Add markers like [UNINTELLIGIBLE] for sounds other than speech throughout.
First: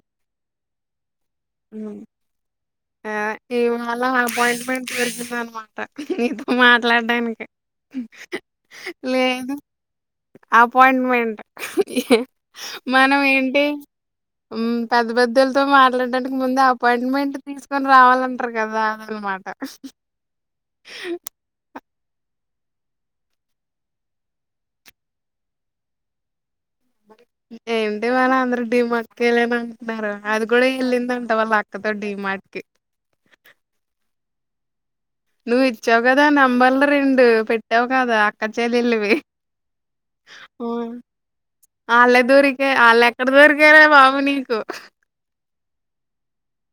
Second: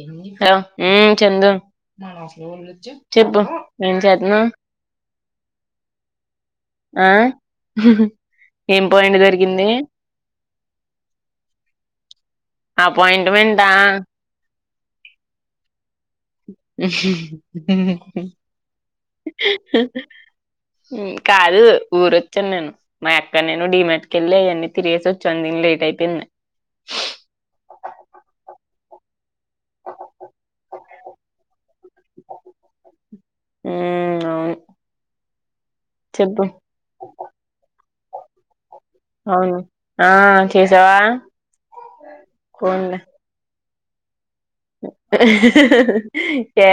ఏం తింటావ్ ఆ చెప్పు ఏం ఇవాళ చేతున్నావ్ అపాయింట్మెంట్ దొరికిందనమాట నీతో ఆ మాట్లాడ్డానికి ఏం పాయింట్ లేదు దొరికింది అపాయింట్మెంట్ ఏ మనం ఏంటి అపాయింట్మెంటా మ్మ్ పెద్ద పెద్దోళ్తో మా డాంటికు ముందు అపాయింట్మెంట్ తీసుకొని రావాలంటరు కదా అదనమాట కాదు ఊరొచ్చాను నేను మా అక్క నేను డీ మార్ట్ కెళ్ళి అయన్నీ తిరిగేసొచ్చాం దీని లేట్ అయిపోయింది కలే నంటనారు అది కూడా ఎళ్ళిందంట వాల్ అ క్క తో డి మార్ట్ కి మ్మ్ అవును నువ్వు ఇచ్చావు కదా చెప్పు నంబర్లు రెండు పెట్టావు కదా అక్క చెల్లెలివి అవును ఆ చేసావా ఆళ్ళే దొరికే పోన్లే వాళ్ళెక్కడ దొరి కేరే బాబు నీ ఏ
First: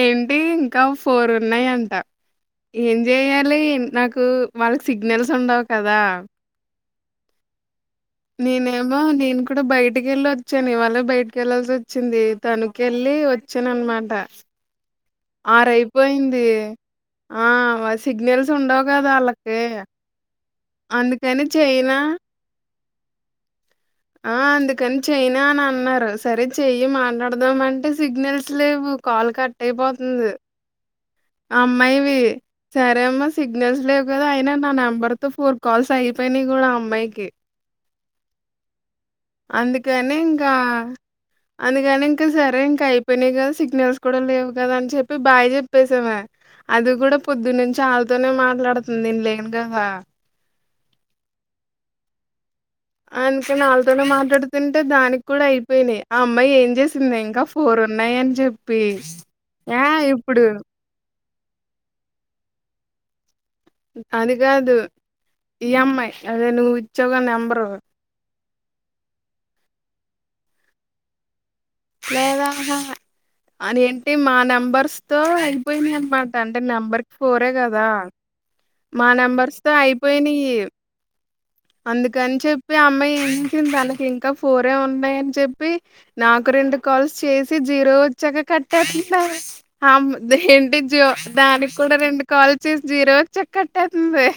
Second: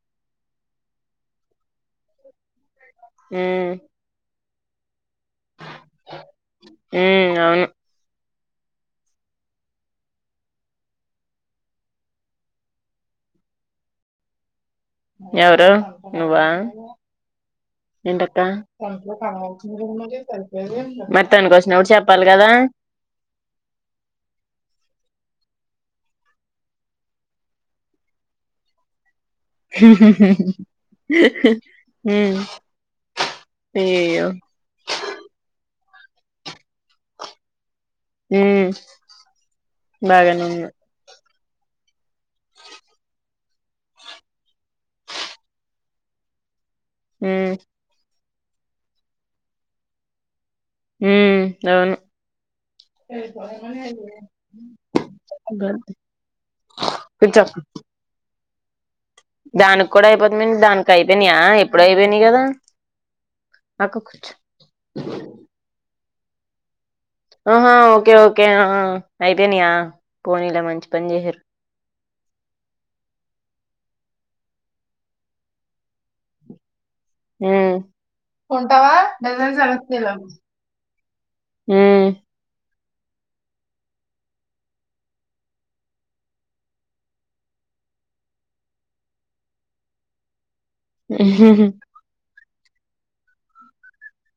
ఏంటి ఇంకా ఫోర్ ఉన్నాయంట ఏం ఉమ్ చెయ్యాలి నాకు మల్స్ సిగ్నల్స్ ఉండవు కదా ఉమ్ అవును నేనేమో నేను కూడా బయటికెళ్ళొచ్చాను ఇవాళ బయటకెళ్లాల్సొచ్చింది తణుకెళ్ళి వచ్చాననమాట ఎవరు అయిపోయింది. నువ్వా ఆ! ఏంటక్క సిగ్నల్స్ ఉండవు కదా ఆళ్ళకి. మరి అందుకని తణుకొచ్చినప్పుడు చెయ్యనా? చెప్పాలి కదా ఆ అందుకని చెయ్యనా అని అన్నారు సరే చెయ్యి మాట్లాడదామంటే సిగ్నల్స్ లేవు కాల్ కట్ అయిపోతుంది అమ్మాయివి ఉమ్ సరే అమ్మా సిగ్నల్స్ లేవు అయ్యయ్యో కదా అయినా నా నెంబర్ తో ఫో కాల్స్ అయిపోయినాయి కూడా అమ్మాయికి మ్మ్ అందుకని ఇంక అను కానింక సరే ఇంక అయిపోయినాయి కదా సిగ్నల్స్ కూడా లేవు కదా అని చెప్పి బాయ్ చెప్పేసా మే అది కూడా ఉమ్ పొద్దునుంచి ఆ తోనే మాట్లాడుతుంది నేను లేను కదా మ్మ్ అవును అందుకని వాళ్ళతోనే మాట్లాడుతుంటే దానికి కూడా అయిపోయినాయి ఆ అమ్మాయి ఏం చేసింది కూర్చో ఇంకా ఫోర్ ఉన్నాయి అని చెప్ ప్పి దానికి కూడా అయిపోతుంది మ దానికి అయిపోయింది యా ఎప్పుడయిపోయినా కదా అక్క కూర్చో అది కాదు ఈ అమ్మాయి అదేను ఆహా ఓకే ఓకే అయిపోయినయా పోనీలా మంచి పని చేసారు లేదా అది ఏంటి మా నెంబర్స్ తో అయిపోయిందియి అన్నమాట అంటే నెంబర్ ఫోర్రే ఉమ్ కదా మా నెంబర్స్ తో అయిపోయినాయి ఉమ్ అందుకని చెప్ చెప్పి అమ్మాయి ఏంచింది తనకి ఇంకా ఫోరే ఉన్నాయని చెప్పి నాకు రెండు కాల్స్ చేసి జీరో వచ్చాక కట్టేసింటారు ఆ అమ్మాయి జ దానికి కూడా రె కాల్చిస్ జీరో కట్టే తానది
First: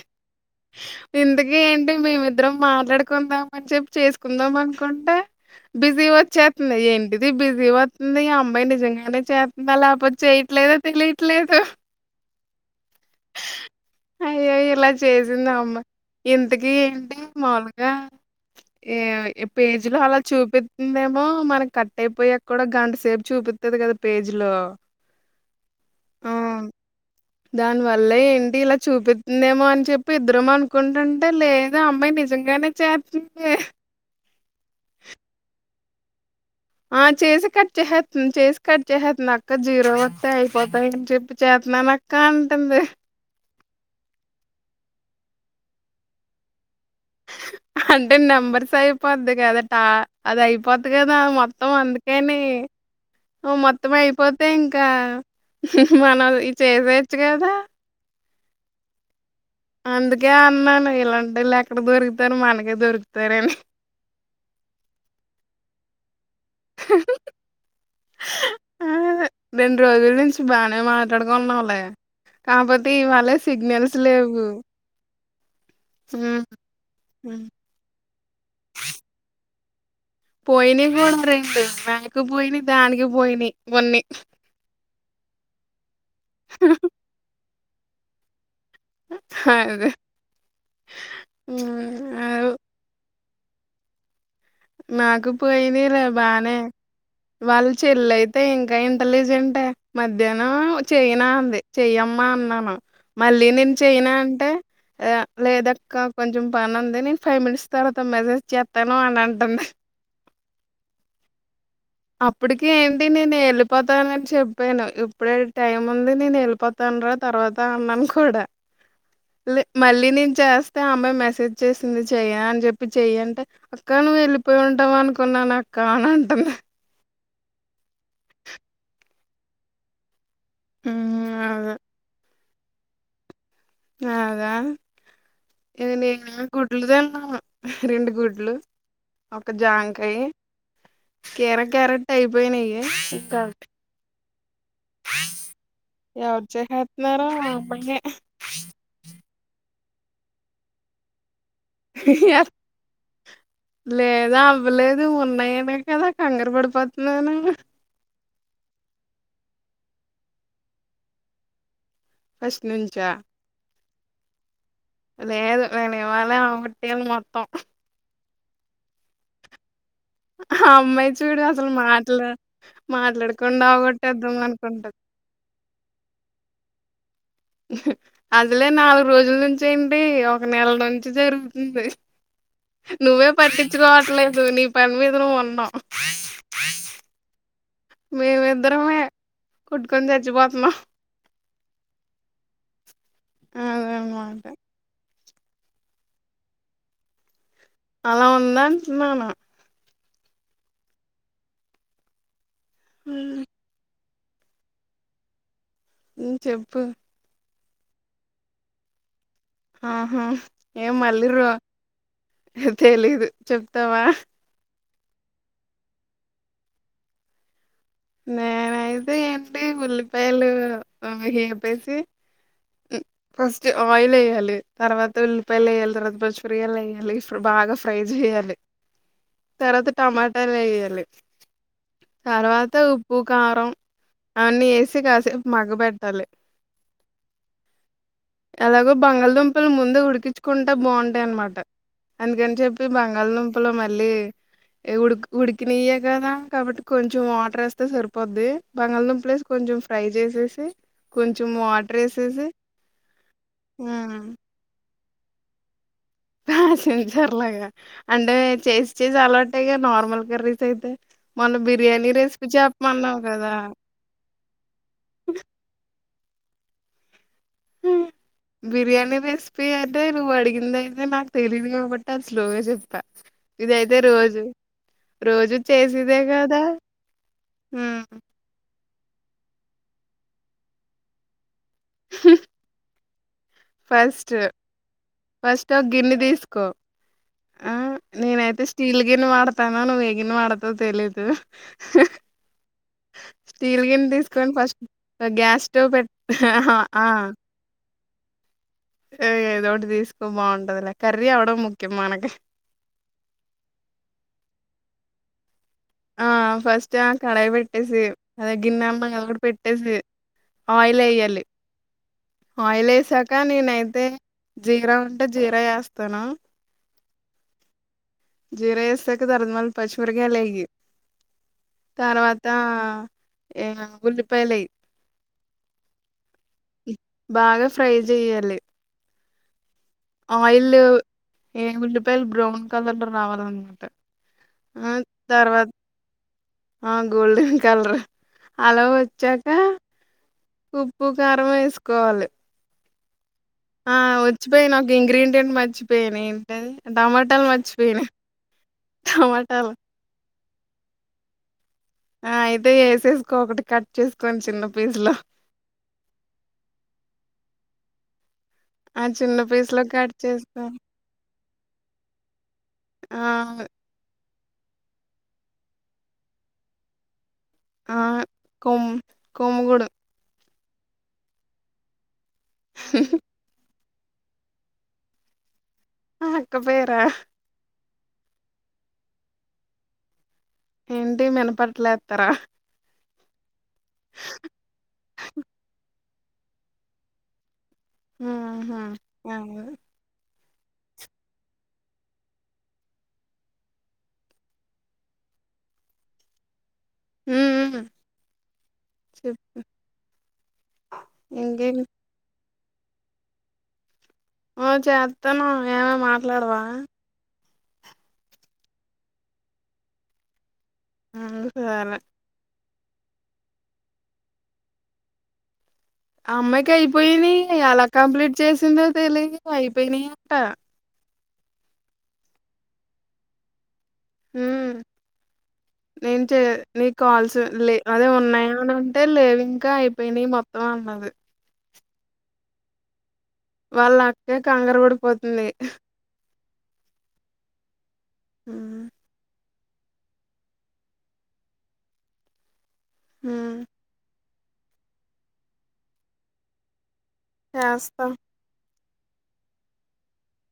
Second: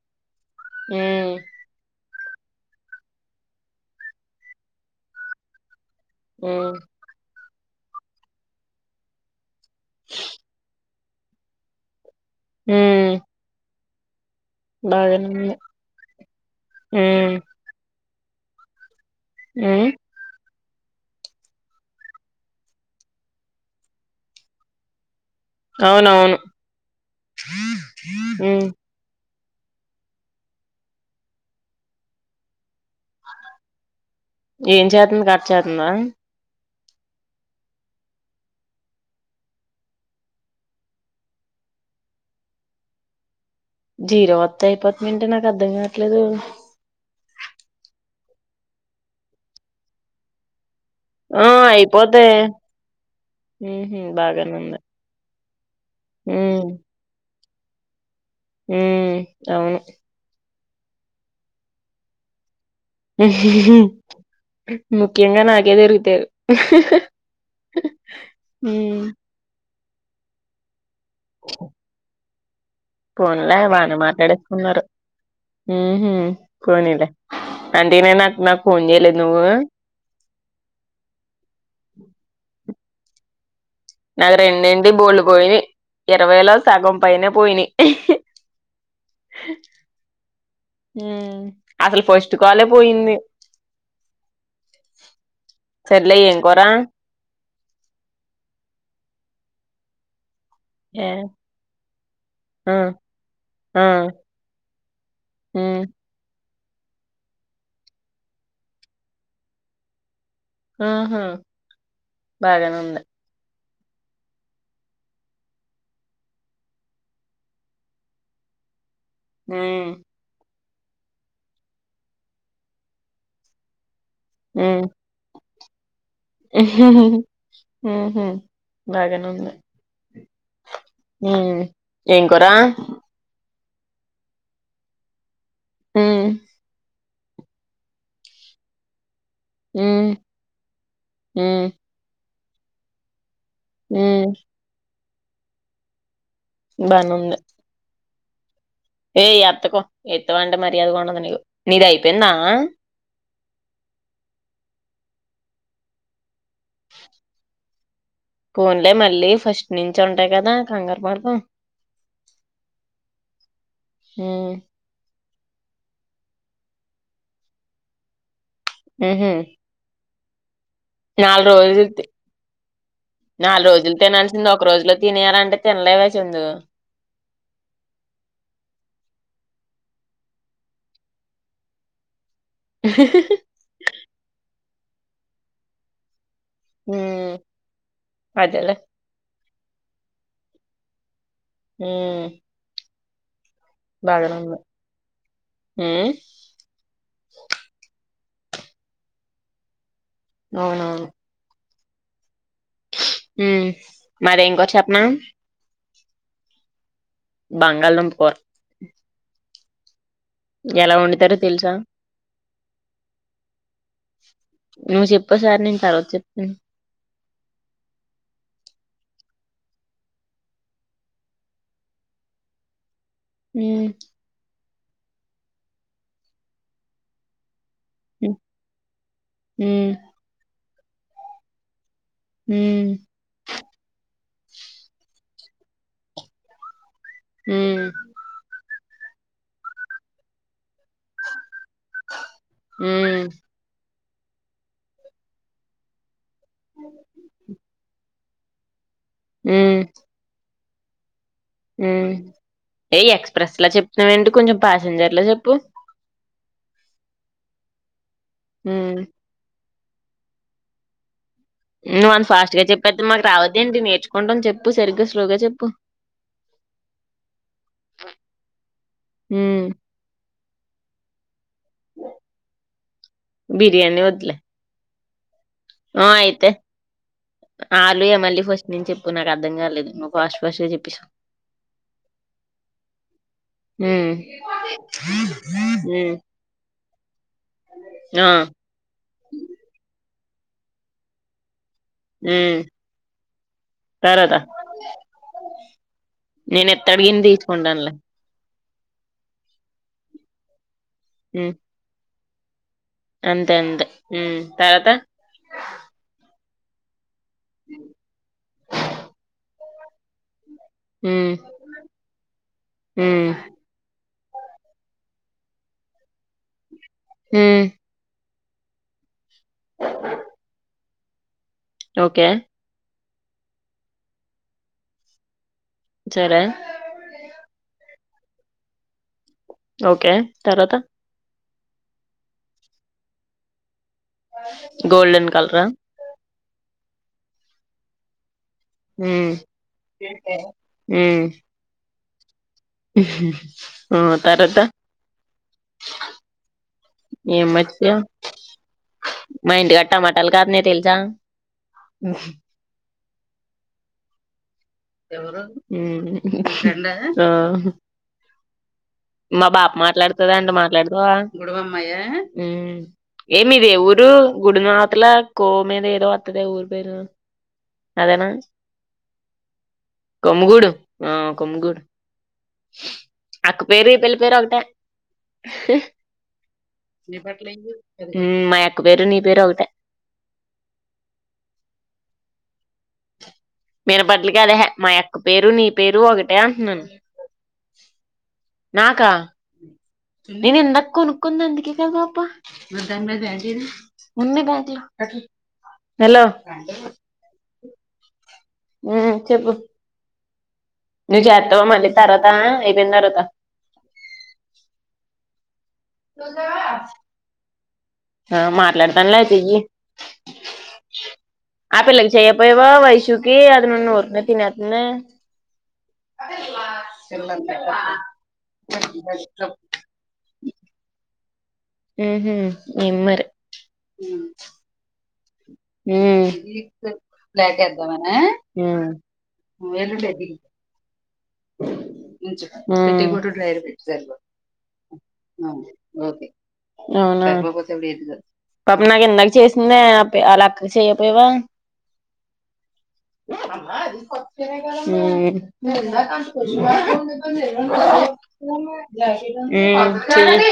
ఉమ్ ఇంతాకి ఏంటి మేము ఇద్దరం మాట్లాడుకుందాం అని చెప్పి చేసుకుందాం అనుకుంటే బిజీ ఉమ్ వచ్చేస్తుంది ఏంటిది బిజీ జీ వతనది అమ్మాయి నిజంగానే చెస్ లేపోతే చ్చేయట్లేదు తెల ఇట్లేతే మ్మ్ అయ్యో ఇలా చేసింది అమ్మ ఇంతకి ఏంటి ఉమ్ మాములుగా ఏ ఉమ్ పేజీ లో అలా చూపి ఇందేమో మనకి కట్ అయిపోయాక కూడా గంట సేపు చూపితుది కదా పేజీ లో అవునవును దాని వల్ల ఏంటి ఉమ్ ఇలా చూపి నేమో అని చెప్పి ఇద్దరమ అనుకుంటుంటే లేద అమ్మాయి నిజంగానే చెప్ప ఏం చేతుంది కక్ట్ చేతుందా ఆ చేసి కట్ చేసస్తుంది చేసి కట్ చేసేస్తుంది అక్క జీరో వస్తే అయిపోతాయి ఇ ట్రిప్ చేస్తున్నాని అక్క అంటుంది జీరో వత్త అయిపోత మంటే నాకు అర్ధం కావట్లేదు అంటే నెంబర్స్ అయిపోద్ది కదా టా అది అయిపో అయిపోది కదా ఆ మొత్తం అయిపోద్ది అందుకని మొత్తం ఉహు అయిపోతే బాగానే ఉంది ఇంకా మనం చేసవచ్చు కదా మ్మ్ అందుకే న్నాను ఇలాంటేళ్ళ ఎక్కడ దొరుకుతారు మనకి ముఖ్యంగా నా ఏదేరు ఇతేరు ఆ ఉమ్ రెండు రోజుల నుంచి బానె మా ఎక్కడకొన్నావులే పోన్లే బానే లేవు. మాట్లాడేసుకున్నారు ఉహూ పోనీలే హ్మ్. అంటే నేను అ నాకు ఫోన్ చేయలేదు నువ్వు పోయిన మకు పోయి దానికి పోయినియ్ నాకు రెండెంటి బోల్డు పోయిన ఇరవై లో సగం పైనే పోయినియ్ అదే ఉమ్ అసలు ఫస్ట్ మ్మ్ కాలే పోయింది మాకు పోయినర సర్లే ఏం బానే కూర వాళ్ళు చెల్లయితే ఇంకా ఇంటలిజెంటె మధ్య ఇదేను ఏ చెయనా అంది చెయ్యమ్మా అన్నాను ఆ మళ్ళీ నేను ఆ చెయనా అంటే ఉమ్ లేదక్క కొంచెం పనుంది నేను ఫైవ్ మినిట్స్ తర్వాత మెసేజ్ చేస్తాను అని అంటుంది ఆహా అప్పుటికి బాగానే ఉంది ఏంటి నేను వెళ పోతాన అని చెప్పాను ఇప్పుడే టైం ఉంది నేను వెళ్ళిపోతాన రా తర్వాత అన్నాను కూడా హ్మ్ మళ్ళీ నేను చేస్తా ఐతే ఆ అమ్మాయి మెసేజ్ చేసింది చెయ్య అని చెప్పి చెయ్య అంటే అక్క నువు పోయి ఉంటావ్ అనుకున్నాను అక్కా హ్మ్.. హ్మ్ ఉహూ బాగానె ఉంది హ్మ్ ఉమ్ అదే ఏం రా అదా హ్మ్ నేనా గుడ్లు దా రెండు గుడ్లు ఒక హ్మ్ జాంకాయ కీరా హ్మ్ క్యారెట్ టైప్ బోయినయ్యే ఇంకా న్యామ్ హ ఎవర్ జెహ్నర్ త్నారో బానేఉంది బన్యే ఈ ఏయ్ ఎత్తకో, ఎత్తవంటె మర్యాద కొండందు నీకు నీదైయిపెన్నా లేదా అవ్వలేదు. ఉన్నాయని కదా హంగర్బడి పోత్నాను, హ్మ్హ్ కోన్లే మళ్ళీ ఫస్ట్ నించొంటాయి. కదా కంగారుమార్గం ఫస్ట్ నుంచా హ్మ్ లేదు. నేను ఇవళ్ళె ఆమ్మట్టిల్న్, మొత్తం హ్మ్మ్ ఆ అమ్మాయి చూడు ఇనాల్గు అసలు రోజులు త్తి, మాటలు మాట్లాడకుండా నాల్ రోజులు అవగొట్టేద్దాం తినాల్సింది. ఒక రోజులో అనుకుంటది. తినేయలంటే తినలేవేసిందు. హుహ్మ్ అదిలే నాలుగు రోజుల నుంచి, ఏంటి ఒక నెల నుంచి జరుగుతుంది. నువ్వే పట్టించుకోవట్లేదు, నీ ఫెన్ మీదనే ఉన్నా హ్ హ్మ్ అదేలే మేమిద్దరమే కొట్టుకొందచ్చి వోత్నా హ్మ్మ్ ప్చ్ బ్యాగ అదనమాట. రౌండ్ లో హ్మ్ అల్లా ఉందన్తున్నాను నవునవును హ్మ్ మరి ఇంకోట్, చెప్నా హ్మ్ చెప్పు బంగాళదుంప్, కోర్ ఆ ఎలా వండుతారో తెలుసా తెలీదు చెప్తావా నువ్వు చెప్పసార్ నేను తర్వాత చెప్న నేనయితే ఏంటి ఉల్లిపాయలు, అవి హి ఉప్పేసి హ్మ్ ఫస్ట్ ఉమ్ ఆయిలేయ్యాలి. తర్వాత ఉల్లిపాయల్లేయ్యాలి. తర్వాత పచ్చిమిరియల్లేయ్యాలి. ఇఫ్రు బాగా ఫ్రైజ్ ఉమ్ చెయాల్లె తర్వాత టమాటలే య్యల్ తర్వా తో ఉమ్ ఉప్పు కారం అవన్నీ వేసి కాసేపు మగ్గ పెట్టాలి మ్మ్ లాగూ బంగాళదుంపలు ముందు ఉడికిచ్చుకుంటే బావుంటాయి అన్నమాట అందుకని చెప్పి ఉమ్ బంగాళదుంపలు మ ళ్ళీ ఉడుక్ ఉడికినియ్యే కదా కాబట్టి కొంచ్ రస్త సరిప్ పోద్ది బంగళదుంపలేసి కొంచెం ఉమ్ ఫ్రై చేసేసి ఏ ఎక్స్ ప్రెస్ లా హ్మ్. చెప్తున్నావేంటి కొంచెం ఫా సింజర్ లా చెప్పు పాసింజర్ లాగా అంటే చేసి ఉమ్ చేసి అలవాట్ టేగా నార్మల్ కర్రీస్ అయితే మొన్న బిర్యానీ నువ్ అంత రెసిపీ ఫాస్ట్ గా చెప్పేత్తే చెప్పమన్నావు మాకు కదా రావద్దేంటి నేర్చుకుంటం చెప్పు సరిగ్గా స్లోగా చెప్పు బిర్యానీ ఉమ్ రెసిపీ అదే నువ్వడి గిందయితే నాకు తెలీదు కాబట్టి అది స్లోగా చెప్తా ఇదైతే బిర్యానీ వద్దులే రోజూ ఆ అయితే ఆలు ఏ హ్మ్ మళ్ళీ ఫస్ట్ నుంచి చెప్ పప్పు నాకు అర్థం కాలేదు నువ్వు ఫాస్ట్ ఫాస్ట్ గా చెప్పేసావ్ హూ ఉమ్ ఫస్ట్ ఫస్ట్ ఒక ఉమ్ గిన్నె తీసుకో ఆ ఆ నేనైతే స్టీల్ గిన్నె వాడతాను నువ్వే గిన్నె వాడతొ తెలీదు ఉమ్ స్టీల్ గిన్నె తర్వాత తీసుకొని ఫస్ట్ గ్యాస్ స్టవ్ పెట్ నేను ఎత్త ఆ అడిగింది తీసుకుంటానులే [UNINTELLIGIBLE] ఏదో ఒకటి తీసుకో బావుంటది లె కర్రీ ఉమ్ అవ్వడం ముఖ్యం మనకి అంతే అంతే మ్ తర్వాత ఆ ఫస్ట్ కడాయి పెట్టేసి అదే గిన్నె అన్నాం కదా అది కూడా పెట్ ట్టేసి ఆయిల్ ఉమ్ ఎయ్యాలి ఆయిల్ ఉమ్ ఏశాక నేనైతే జీరా అంట జీర వేస్తాన హ జీర ఏస్తే తరర్ళ్ పచ్చిమిరప కాయలే ఇయ్యి ఓకే తర్వాతా ఏ ఉల్లిపాయలు ఎయ్యి సరే బాగ ఫ్రై చెయ్యాలి ఒకే తర్వాత ఏ ఉల్లిపాయలు బ్రౌన్ కలర్ లో రావాలన్నమాట ఆ గోల్డన్ కలర తర్వాత ఆ గోల్డెన్ కలర్ అల ఉమ్ వచ్చాకా ఉప్పు ఉమ్ కారం వేసు కోవాలి ఆ వచ్చిపోయిను ఒక ఇంగ్రీడియంట్ మర్చిపోయాను ఏంటది టమాటాలు ఏం మర్చిపోయిన మర్చిపోయావ్ టమాటాలు తెల్సా ఆ ఐయితే ఏస్సెస్ ఒక్కొక్కటి కట్ చేసుకొని చిన్న పీస్‌లో. ఎవరు హు హు అనురాధ ఆ ఆ చిన్న మా బాప పీస్‌లో కట్ మాట్లాడుతుందండి చేసుకొని మాట్లాడుతా గుడవమ్మాయ ఉమ్ ఆ! ఏమి ఇదే ఊడూ గుడి మాతల కో మీద ఏదో వత్తదే ఊరిపేరు ఆ కొం కొమ్ముగూడు కొమ్ముగూడు ఆ కొమ్ముగూడు అటు వేరే పెళ్లి పేరు ఒకటే ఆ అక్క పేరా మా అక్క పేరు నీ పేరు ఒకటె ఏంటి మినపట్లెతారా మీరు బడ్లు కాదు అహే మా యక్క పేరు నీ పేరు ఒకట్ టే అంటున్నాను ఆ హా నాకా అ నేను ఇందాక కొనుక్కుంది అందుకే కదా హలో ఊ ఆ చెప్పు నువ్ చేత్తవ ఇంకేంటి? మళ్ళీ తరువాత అయిపోయిన తరువాత తం ఎమే మాట్లాడదామ ఆ మాట్లాడతాను లేతేయ్యి ఉం సరే ఇ వైషూకి అది నున్న ఉరికనే తినేతుందే అమ్మాయికి అయిపోయినాయి ఎలా కంప్లీట్ చేసిందో తెలియ అయిపోయినాయి అంట ఉహు ఏంది మరే ఉమ్ హ్మ్. నేను చే నీ కాల్స్ లే అదే ఉన్నాయా అని మ్మ్ అంటే లేవు ఇంకా అయిపోయినాయి మొత్తం అన్నది ఉమ్ వాళ్ళ అక్కే కంగర పడిపోతుంది అవునా హ్మ్ పాపం నాకు ఇందాకే చేసిందే అపి అల్ల అక్కకు చేయకపోయవా ఏ [INAUDIBLE] హ్మ్ హుమ్ కొచ్చ చేస్తా [UNINTELLIGIBLE] ఎం కాదు హు చెయ్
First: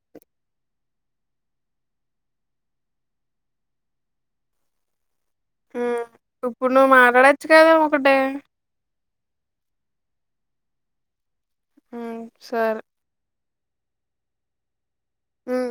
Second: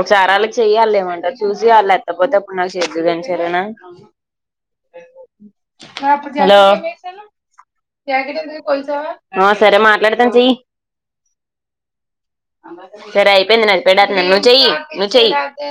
ఒకసారి వాళ్ళకి చెయ్యి ఆల్లెమంటారో చూసియాల్లెత్తపోతే అప్పుడు నాకు చేదుగని సారెనా హ్మ్ హలో ఇప్పుడు నువ్వు మాట్లాడొచ్చు కదా ఒకటి ఆ సరే మాట్లాడతాం చెయ్యి హు సరే సరే అయిపోయింది నాది పెట్టేస్తున్న నువ్వు చెయ్ నువ్ చెయ్ హ్మ్